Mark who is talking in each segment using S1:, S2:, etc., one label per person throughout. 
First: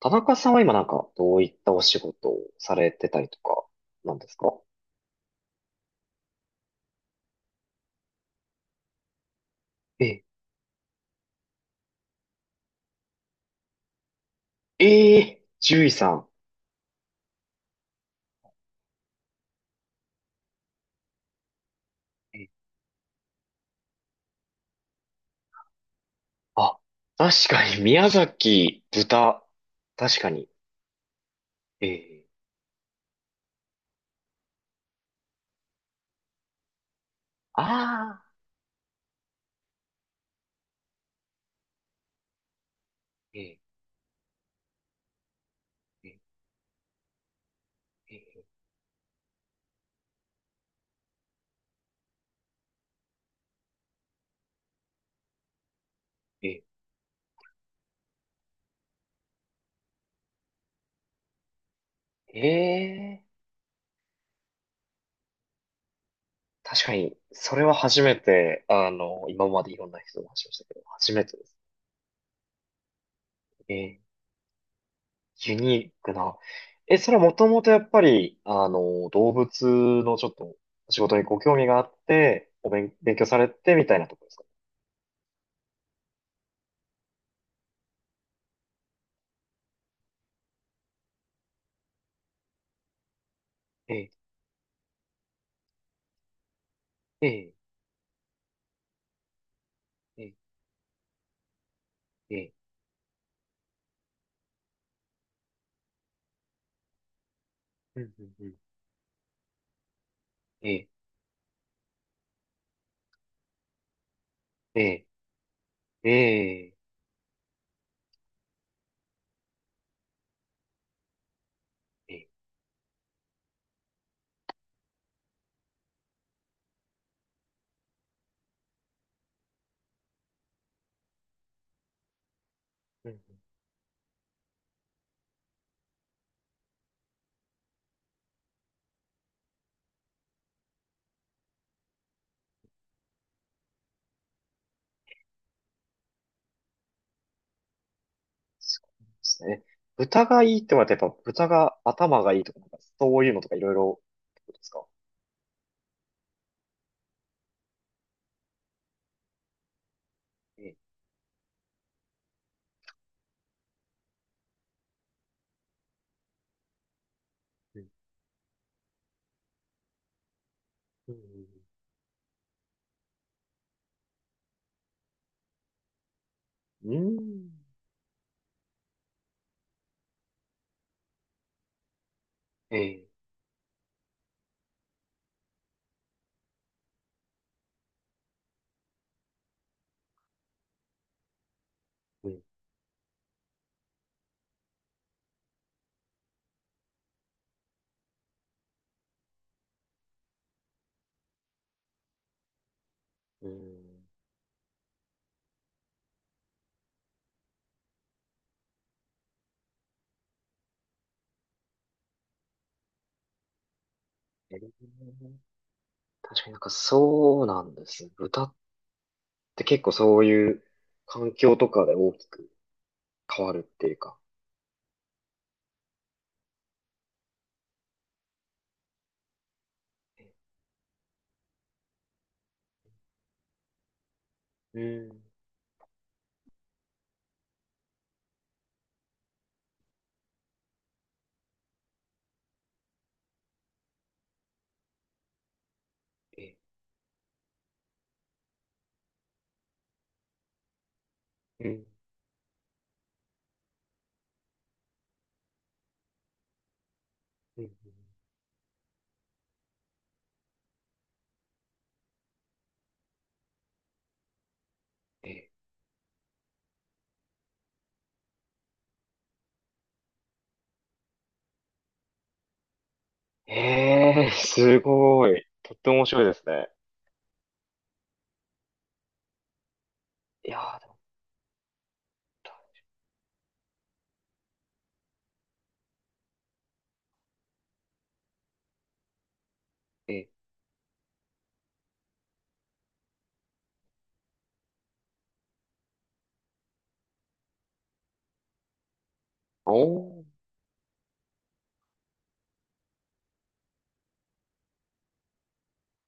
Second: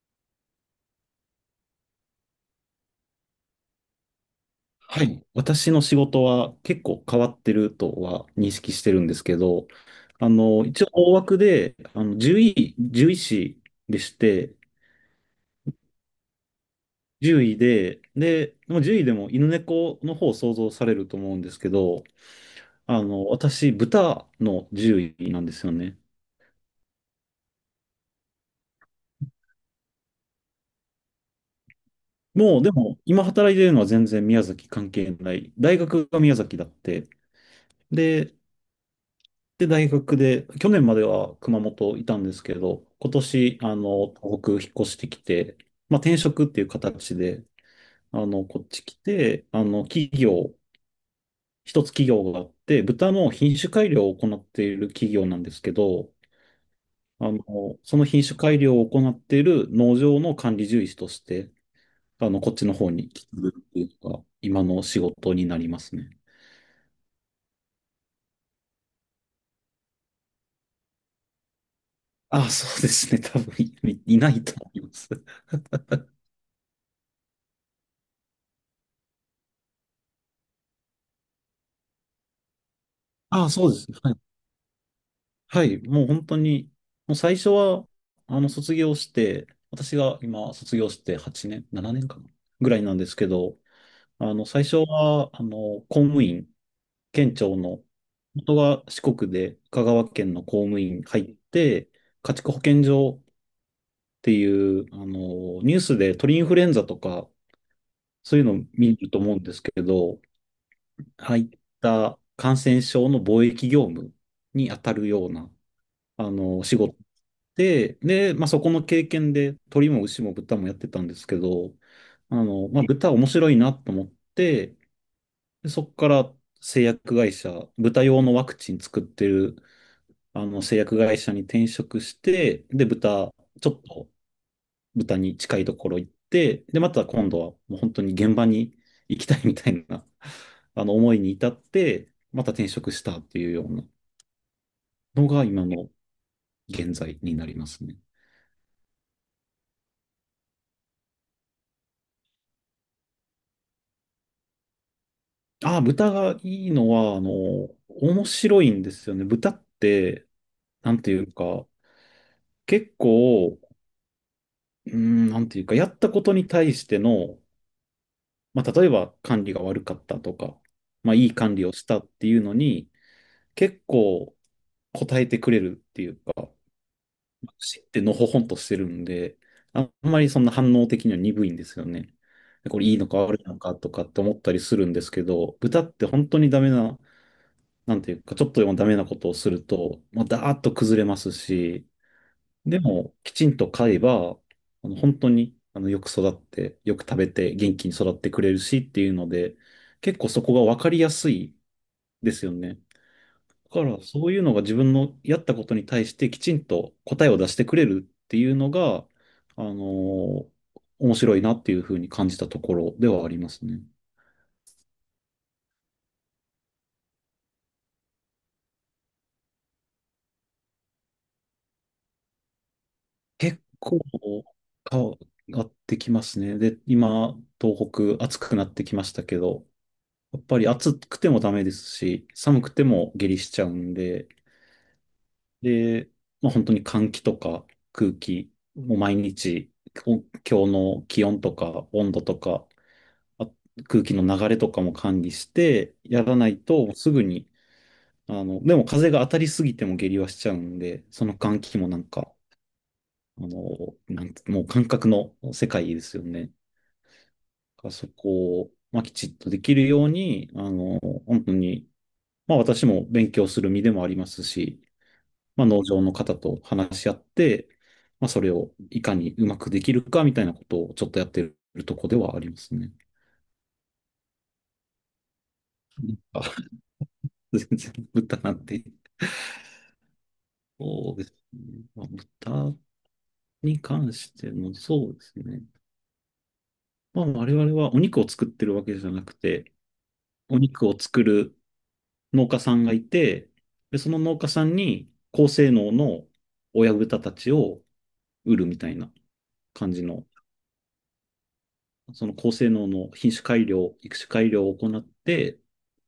S1: 田中さんは今、なんかどういったお仕事をされてたりとかなんですか？
S2: はい。私の仕事は結構変わってるとは認識してるんですけど、
S1: ええ、
S2: 一応大枠で、獣医師でして、
S1: ええ、獣医さん。
S2: 獣医で、で、まあ獣医でも犬猫の方を想像されると思うんですけど、
S1: え、
S2: 私、豚の獣医なんですよね。
S1: あ、確かに宮崎豚。確かに。ええ、
S2: もう、でも、今働いてるのは全然宮崎関係ない。大学が宮崎だって。
S1: ああ
S2: で、で、大学で、去年までは熊本いたんですけど、今
S1: ー、え
S2: 年、
S1: え、
S2: 東北引っ越してきて、まあ、
S1: え
S2: 転職っていう形で、
S1: え、
S2: こっち来て、一つ企業があって、豚の品種改良を行っている企業なんですけど、
S1: え
S2: その品種改良を行っている農場の管理獣医師として、
S1: え、
S2: こっちの方に
S1: え
S2: 来
S1: え、
S2: るっていうのが、今の仕事になりますね。
S1: 確かに、それは初めて、今までいろんな人の話をしたけど、初めてです。
S2: ああ、そうですね。多分
S1: ええ、
S2: いないと思います。
S1: ユニークな。え、それはもともとやっぱり、動物のちょっと仕事にご興味があって、勉強さ
S2: あ
S1: れ
S2: あ、そう
S1: て
S2: で
S1: み
S2: す。
S1: たいな
S2: は
S1: ところで
S2: い。
S1: すか？
S2: はい、もう本当に、もう最初は、卒業して、私が今、卒業して8年、7年かな、ぐらいなんですけど、
S1: ええ、
S2: 最初は、公務員、
S1: え
S2: 県
S1: え、
S2: 庁の、元が四国で、香川
S1: ええ、
S2: 県の公務員入って、
S1: え
S2: 家畜
S1: え、
S2: 保健所っていう、ニュースで鳥インフルエンザとか、
S1: うんうん
S2: そうい
S1: う
S2: う
S1: ん、
S2: の見ると思うんですけど、
S1: ええ、
S2: 入った感染症の防疫業務に当た
S1: え
S2: るような、
S1: え、ええ、
S2: 仕事で、で、まあ、そこの経験で鳥も牛も豚もやってたんですけど、
S1: ええ、
S2: まあ、豚面白いなと思って、でそこから製薬会社、豚用のワクチン作ってるあの製薬会社に転職して、で、
S1: うんう
S2: 豚、
S1: ん、
S2: ちょっと豚に近いところ行って、で、また今度はもう本当に現場に行きたいみたいな、あの思いに至って、また転職したっていうようなのが今の現在になりますね。
S1: そうですね。豚がいいってのはやっぱ豚が頭がいいとか、なんかそういうのとかいろいろってことですか？
S2: あ、豚がいいのは、面白いんですよね。豚って、
S1: ええ、
S2: なんていうか、結構、なんていうか、やったことに対しての、
S1: うん、
S2: まあ、例えば管理が悪かったとか、
S1: う
S2: まあ、
S1: ん、
S2: いい管理をしたっていうのに、結構答えてくれるっていうか、
S1: うん、うん、
S2: 知ってのほほんとしてるんで、あんまりそんな反応的には鈍いんですよね。で
S1: え
S2: これいい
S1: え、
S2: のか悪いのかとかって思ったりするんですけど、豚って本当にダメななんていうか、ちょっとでもダメなことをすると、まあダーッと崩れますし、
S1: うん、
S2: でも、きちんと飼えば、あの本当に、よく育って、よく食べて、元気に育ってくれるしっていうので、結構そこが分かりやすいですよね。
S1: う
S2: だから、
S1: ん、
S2: そういうのが自分のやったことに対してきちんと答えを出してくれるっていうのが、あのー面白いなっていうふうに感じたところではありますね。
S1: ええ、確かになんかそうなんですね。豚って結構そういう環境とかで大きく変わる
S2: 結
S1: っていう
S2: 構
S1: か。
S2: 変わってきますね。で、今、東北暑くなってきましたけど、やっぱり暑くてもダメですし、寒くても下痢しちゃうんで、
S1: うん。
S2: で、まあ、本当に換気とか空気、もう毎日、お今日の気温とか温度とか、あ空気の流れとかも管理してやらな
S1: え、
S2: いとすぐに、でも風が当たりすぎても下痢はしちゃうんで、その換
S1: う
S2: 気
S1: ん。
S2: もなんかあのなんつもう感覚の世界ですよね。
S1: うん。
S2: そこを、まあ、きちっとできるように、本当に、まあ、私も勉強する身でもありますし、
S1: え、
S2: まあ、農場の方と話し合って、まあ、それをいかにうまくできるかみたいなことをちょっとやってるとこではありますね。
S1: すごい。とっても面白いで
S2: あ、
S1: すね。
S2: 全然豚なんて、
S1: いやー、でも、
S2: そうですね。まあ、豚に関しての、そうですね。まあ、我々はお肉を作ってるわけじゃなくて、
S1: え、
S2: お肉を作る農家さんがいて、で、その農家さんに高性能の親豚たちを売るみたいな
S1: お
S2: 感じ
S1: ー、
S2: の、その高性能の品種改良、育種改良を行って、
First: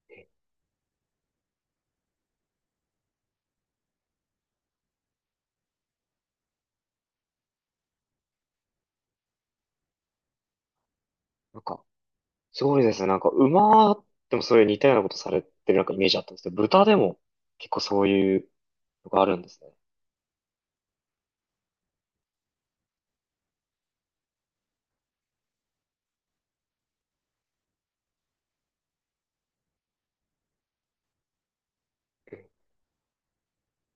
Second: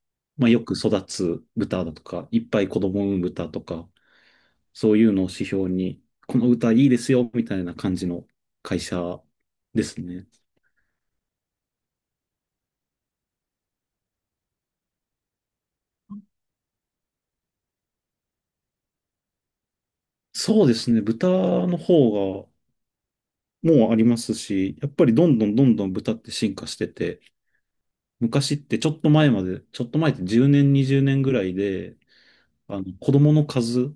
S1: え、
S2: まあ、よく育つ豚だとか、いっぱい子供を産む豚とか、そういうのを指標に、この豚いいですよ、みたいな感じの会社ですね。
S1: なんか、すごいですね。なんか、馬でもそういう似たようなことされてるなんかイメージあったんですけど、豚でも結構そういうのがあるんですね。
S2: そうですね。豚の方がもうありますし、やっぱりどんどんどんどん豚って進化してて、昔ってちょっと前まで、ちょっと前って10年、20年ぐらいで、あの子供の数、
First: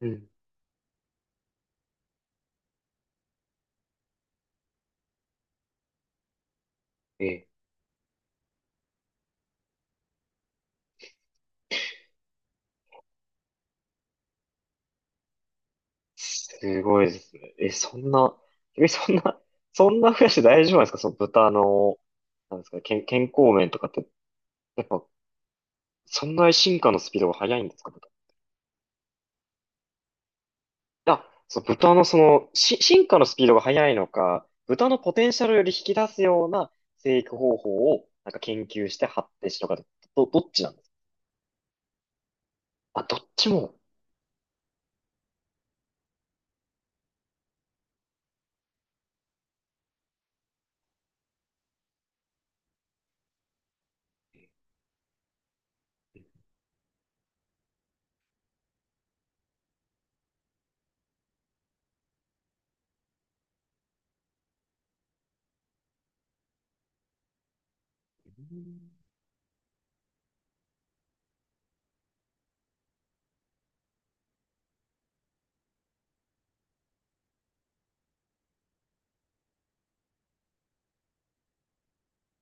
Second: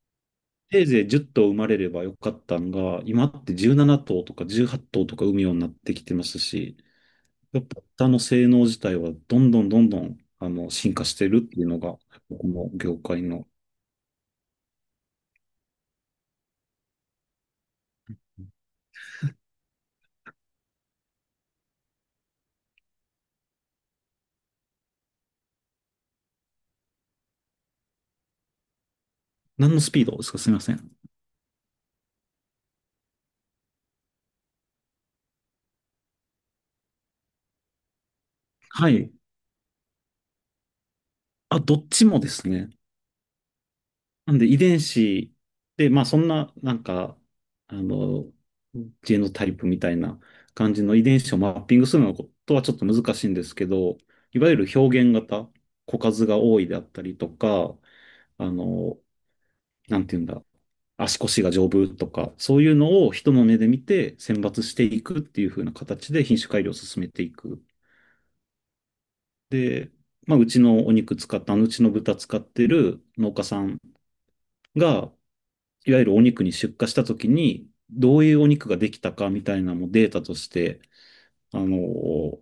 S1: うん。うん、
S2: せいぜい10頭生まれればよかったんが、今って17頭とか18頭とか産むようになってきてますし、
S1: え、
S2: やっぱ豚の性能自体はどんどんどんどんあの進化してるっていうのが、この業界の、
S1: すごいですね。え、そんな増やして大丈夫なんですかその豚の、なんですか、健康面とかって、やっぱ、そんな進化のスピードが速いんですか豚。
S2: 何のスピードですかすみません。
S1: あ、そう、豚のその、進化のスピードが速いのか、豚のポテンシャルより引き出すような生育方法を、なんか研究
S2: は
S1: して
S2: い。
S1: 発展しとかで、どっちなんです
S2: あ、どっちもですね。
S1: か？あ、どっちも、
S2: なんで遺伝子で、まあそんな、なんか、あの、ジェノタイプみたいな感じの遺伝子をマッピングするのことはちょっと難しいんですけど、いわゆる表現型、個数が多いであったりとか、あの、なんていうんだ、足腰が丈夫とか、そういうのを人の目で見て選抜していくっていう風な形で品種改良を進めていく。
S1: うん、
S2: で、まあ、うちのお肉使った、あのうちの豚使ってる農家さんが、いわゆるお肉に出荷したときに、どういうお肉ができたかみたいなのもデータとして、あの、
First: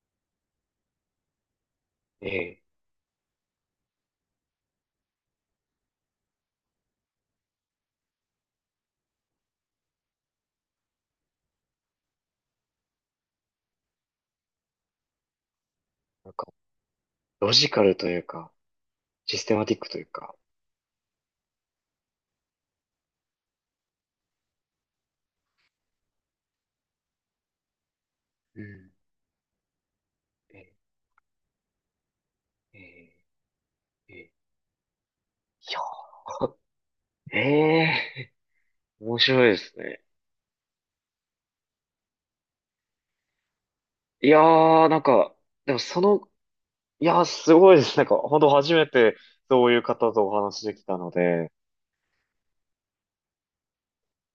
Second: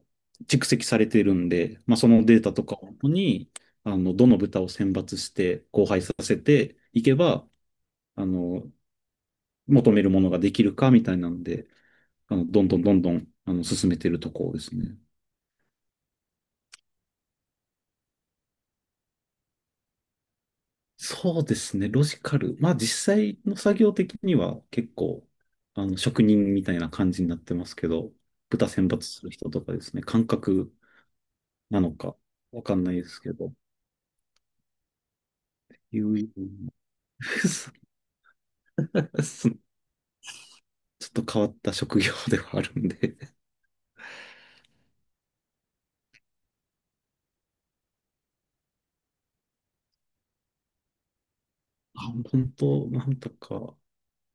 S2: 蓄積されているんで、まあ、その
S1: え
S2: データと
S1: え、
S2: かをもとに、どの豚を選抜して、交配させていけば、あの、求めるものができるかみたいなんで、どんどんどんどん、進めているところですね。
S1: なんか、ロジカルというか、システマティックというか、
S2: そうですね、ロジカル。まあ、実際の作業的には結構、職人みたいな感じになってますけど、
S1: う
S2: 豚選
S1: ん、
S2: 抜する人とかですね、感
S1: え
S2: 覚
S1: え、
S2: なのか、わかんないで
S1: え
S2: すけど、
S1: え、ええ、いや、
S2: 友人
S1: え えー、面白いですね。
S2: ちょっと変わった職業ではあるんで、
S1: いやー、なんか、でもその、いやー、すごいです。なんか、本当初めてそういう方とお話できたので、
S2: あ、本当、なんとか。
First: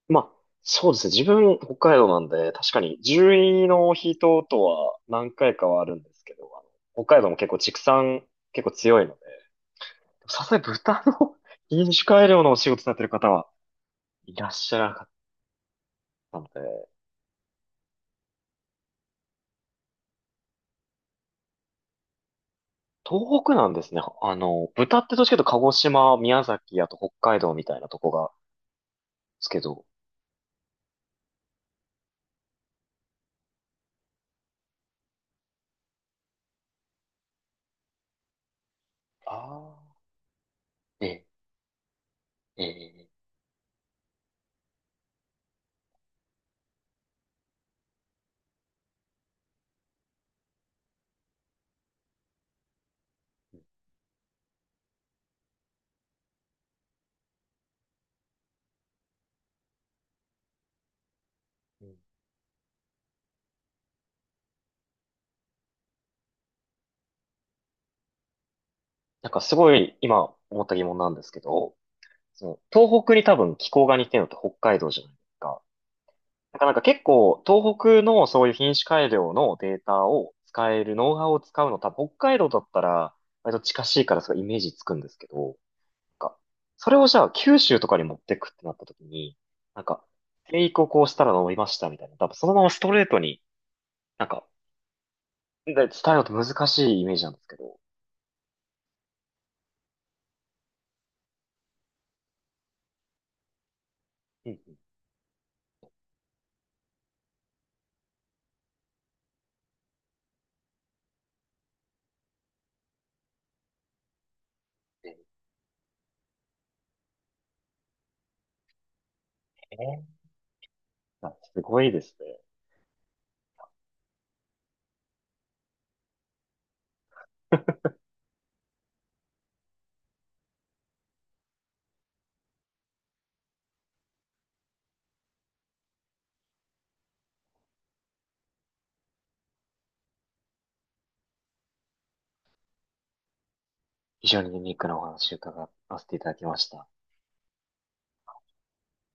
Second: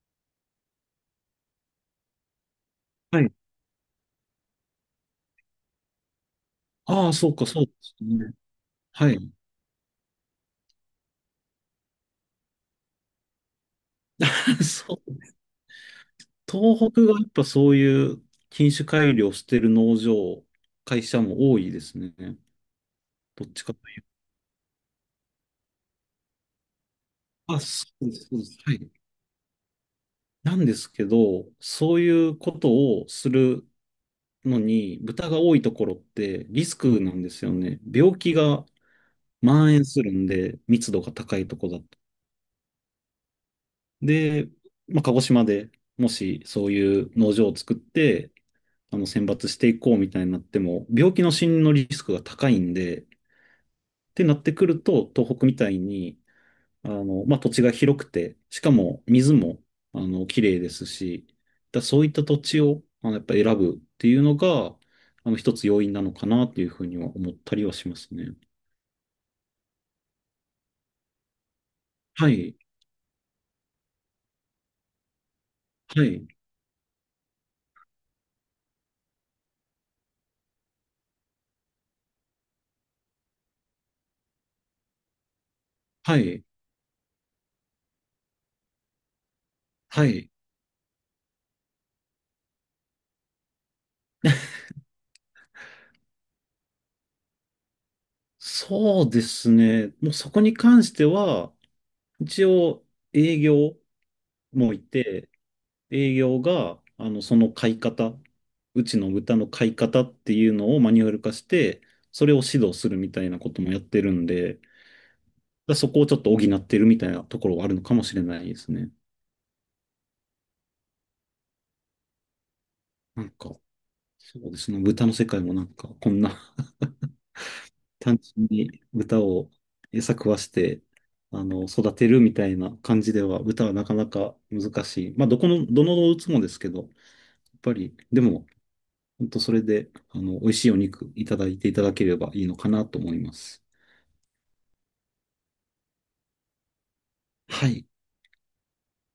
S1: まあ、そうですね。自分、北海道なんで、確かに、
S2: はい。
S1: 獣医の人とは何回かはあるんですけど、あの
S2: ああ、
S1: 北海道
S2: そ
S1: も
S2: うか、
S1: 結構
S2: そうで
S1: 畜
S2: す
S1: 産、
S2: ね。
S1: 結構強い
S2: は
S1: ので、
S2: い。
S1: さすがに豚の 品種改良のお仕事されてる方はいらっ しゃらな
S2: そ
S1: かっ
S2: う。
S1: たので、
S2: 東北がやっぱそういう品種改良してる農場、会社も多いですね。
S1: 東
S2: どっ
S1: 北
S2: ち
S1: なん
S2: か
S1: で
S2: と
S1: す
S2: い
S1: ね。
S2: う
S1: 豚ってどっちかというと鹿児島、宮崎、あと北海道
S2: と。あ、
S1: みたい
S2: そ
S1: なと
S2: う
S1: こ
S2: です、
S1: が
S2: そうです。はい。
S1: すけど、
S2: なんですけど、そういうことをするのに、豚が多いところってリスクなんですよね。病気が
S1: あ
S2: 蔓延
S1: あ、
S2: するんで、密度
S1: え
S2: が
S1: え、
S2: 高いとこだと。
S1: ええ、
S2: で、まあ、鹿児島でもしそういう農場を作って、選抜していこうみたいになっても、病気の死因のリスクが高いんで、ってなってくると、東北みたいに、まあ、土地が広くて、しかも水も、綺麗ですし、だ
S1: うん。
S2: そういった土地を、やっぱ選ぶっていうのが、一つ要因なのかなっていうふうには思ったりはしますね。
S1: なんかすごい今思った疑問なんですけど、
S2: は
S1: そ
S2: い、
S1: の東北に多分気候が似てるのって北海道じゃないですか。
S2: はい、
S1: なんか結構東北のそういう品種改良のデータを使える、ノウハウを使うの多分北海道だったら割と近しいからそのイメージつくんですけど、なん
S2: は
S1: か
S2: い、
S1: それをじゃあ九州とかに持ってくってなった時に、なんか
S2: はい。
S1: 生育をこうしたら伸びましたみたいな、多分そのままストレートになんかで伝えるのって難しいイメージなんですけど、
S2: そうですね。もうそこに関しては、一応営業
S1: う
S2: も
S1: ん、
S2: いて、営業が、その買い方、うちの豚の買い方っていうのをマニュアル化して、それを指導するみたいなこともやってるんで、だからそこをちょっと補ってるみたいなところはあるのかもしれないですね。
S1: ね。あ、すごいですね。
S2: なんか、そうですね。豚の世界もなんか、こんな 単純に豚を餌食わして、育てるみたいな感じでは、豚はなかなか難しい。まあ、どの動物もですけど、やっぱり、でも、本当それで、美味しいお肉いただいていただければいいのかなと思います。
S1: 非常にユニークなお話を伺わせていただきました。
S2: はい。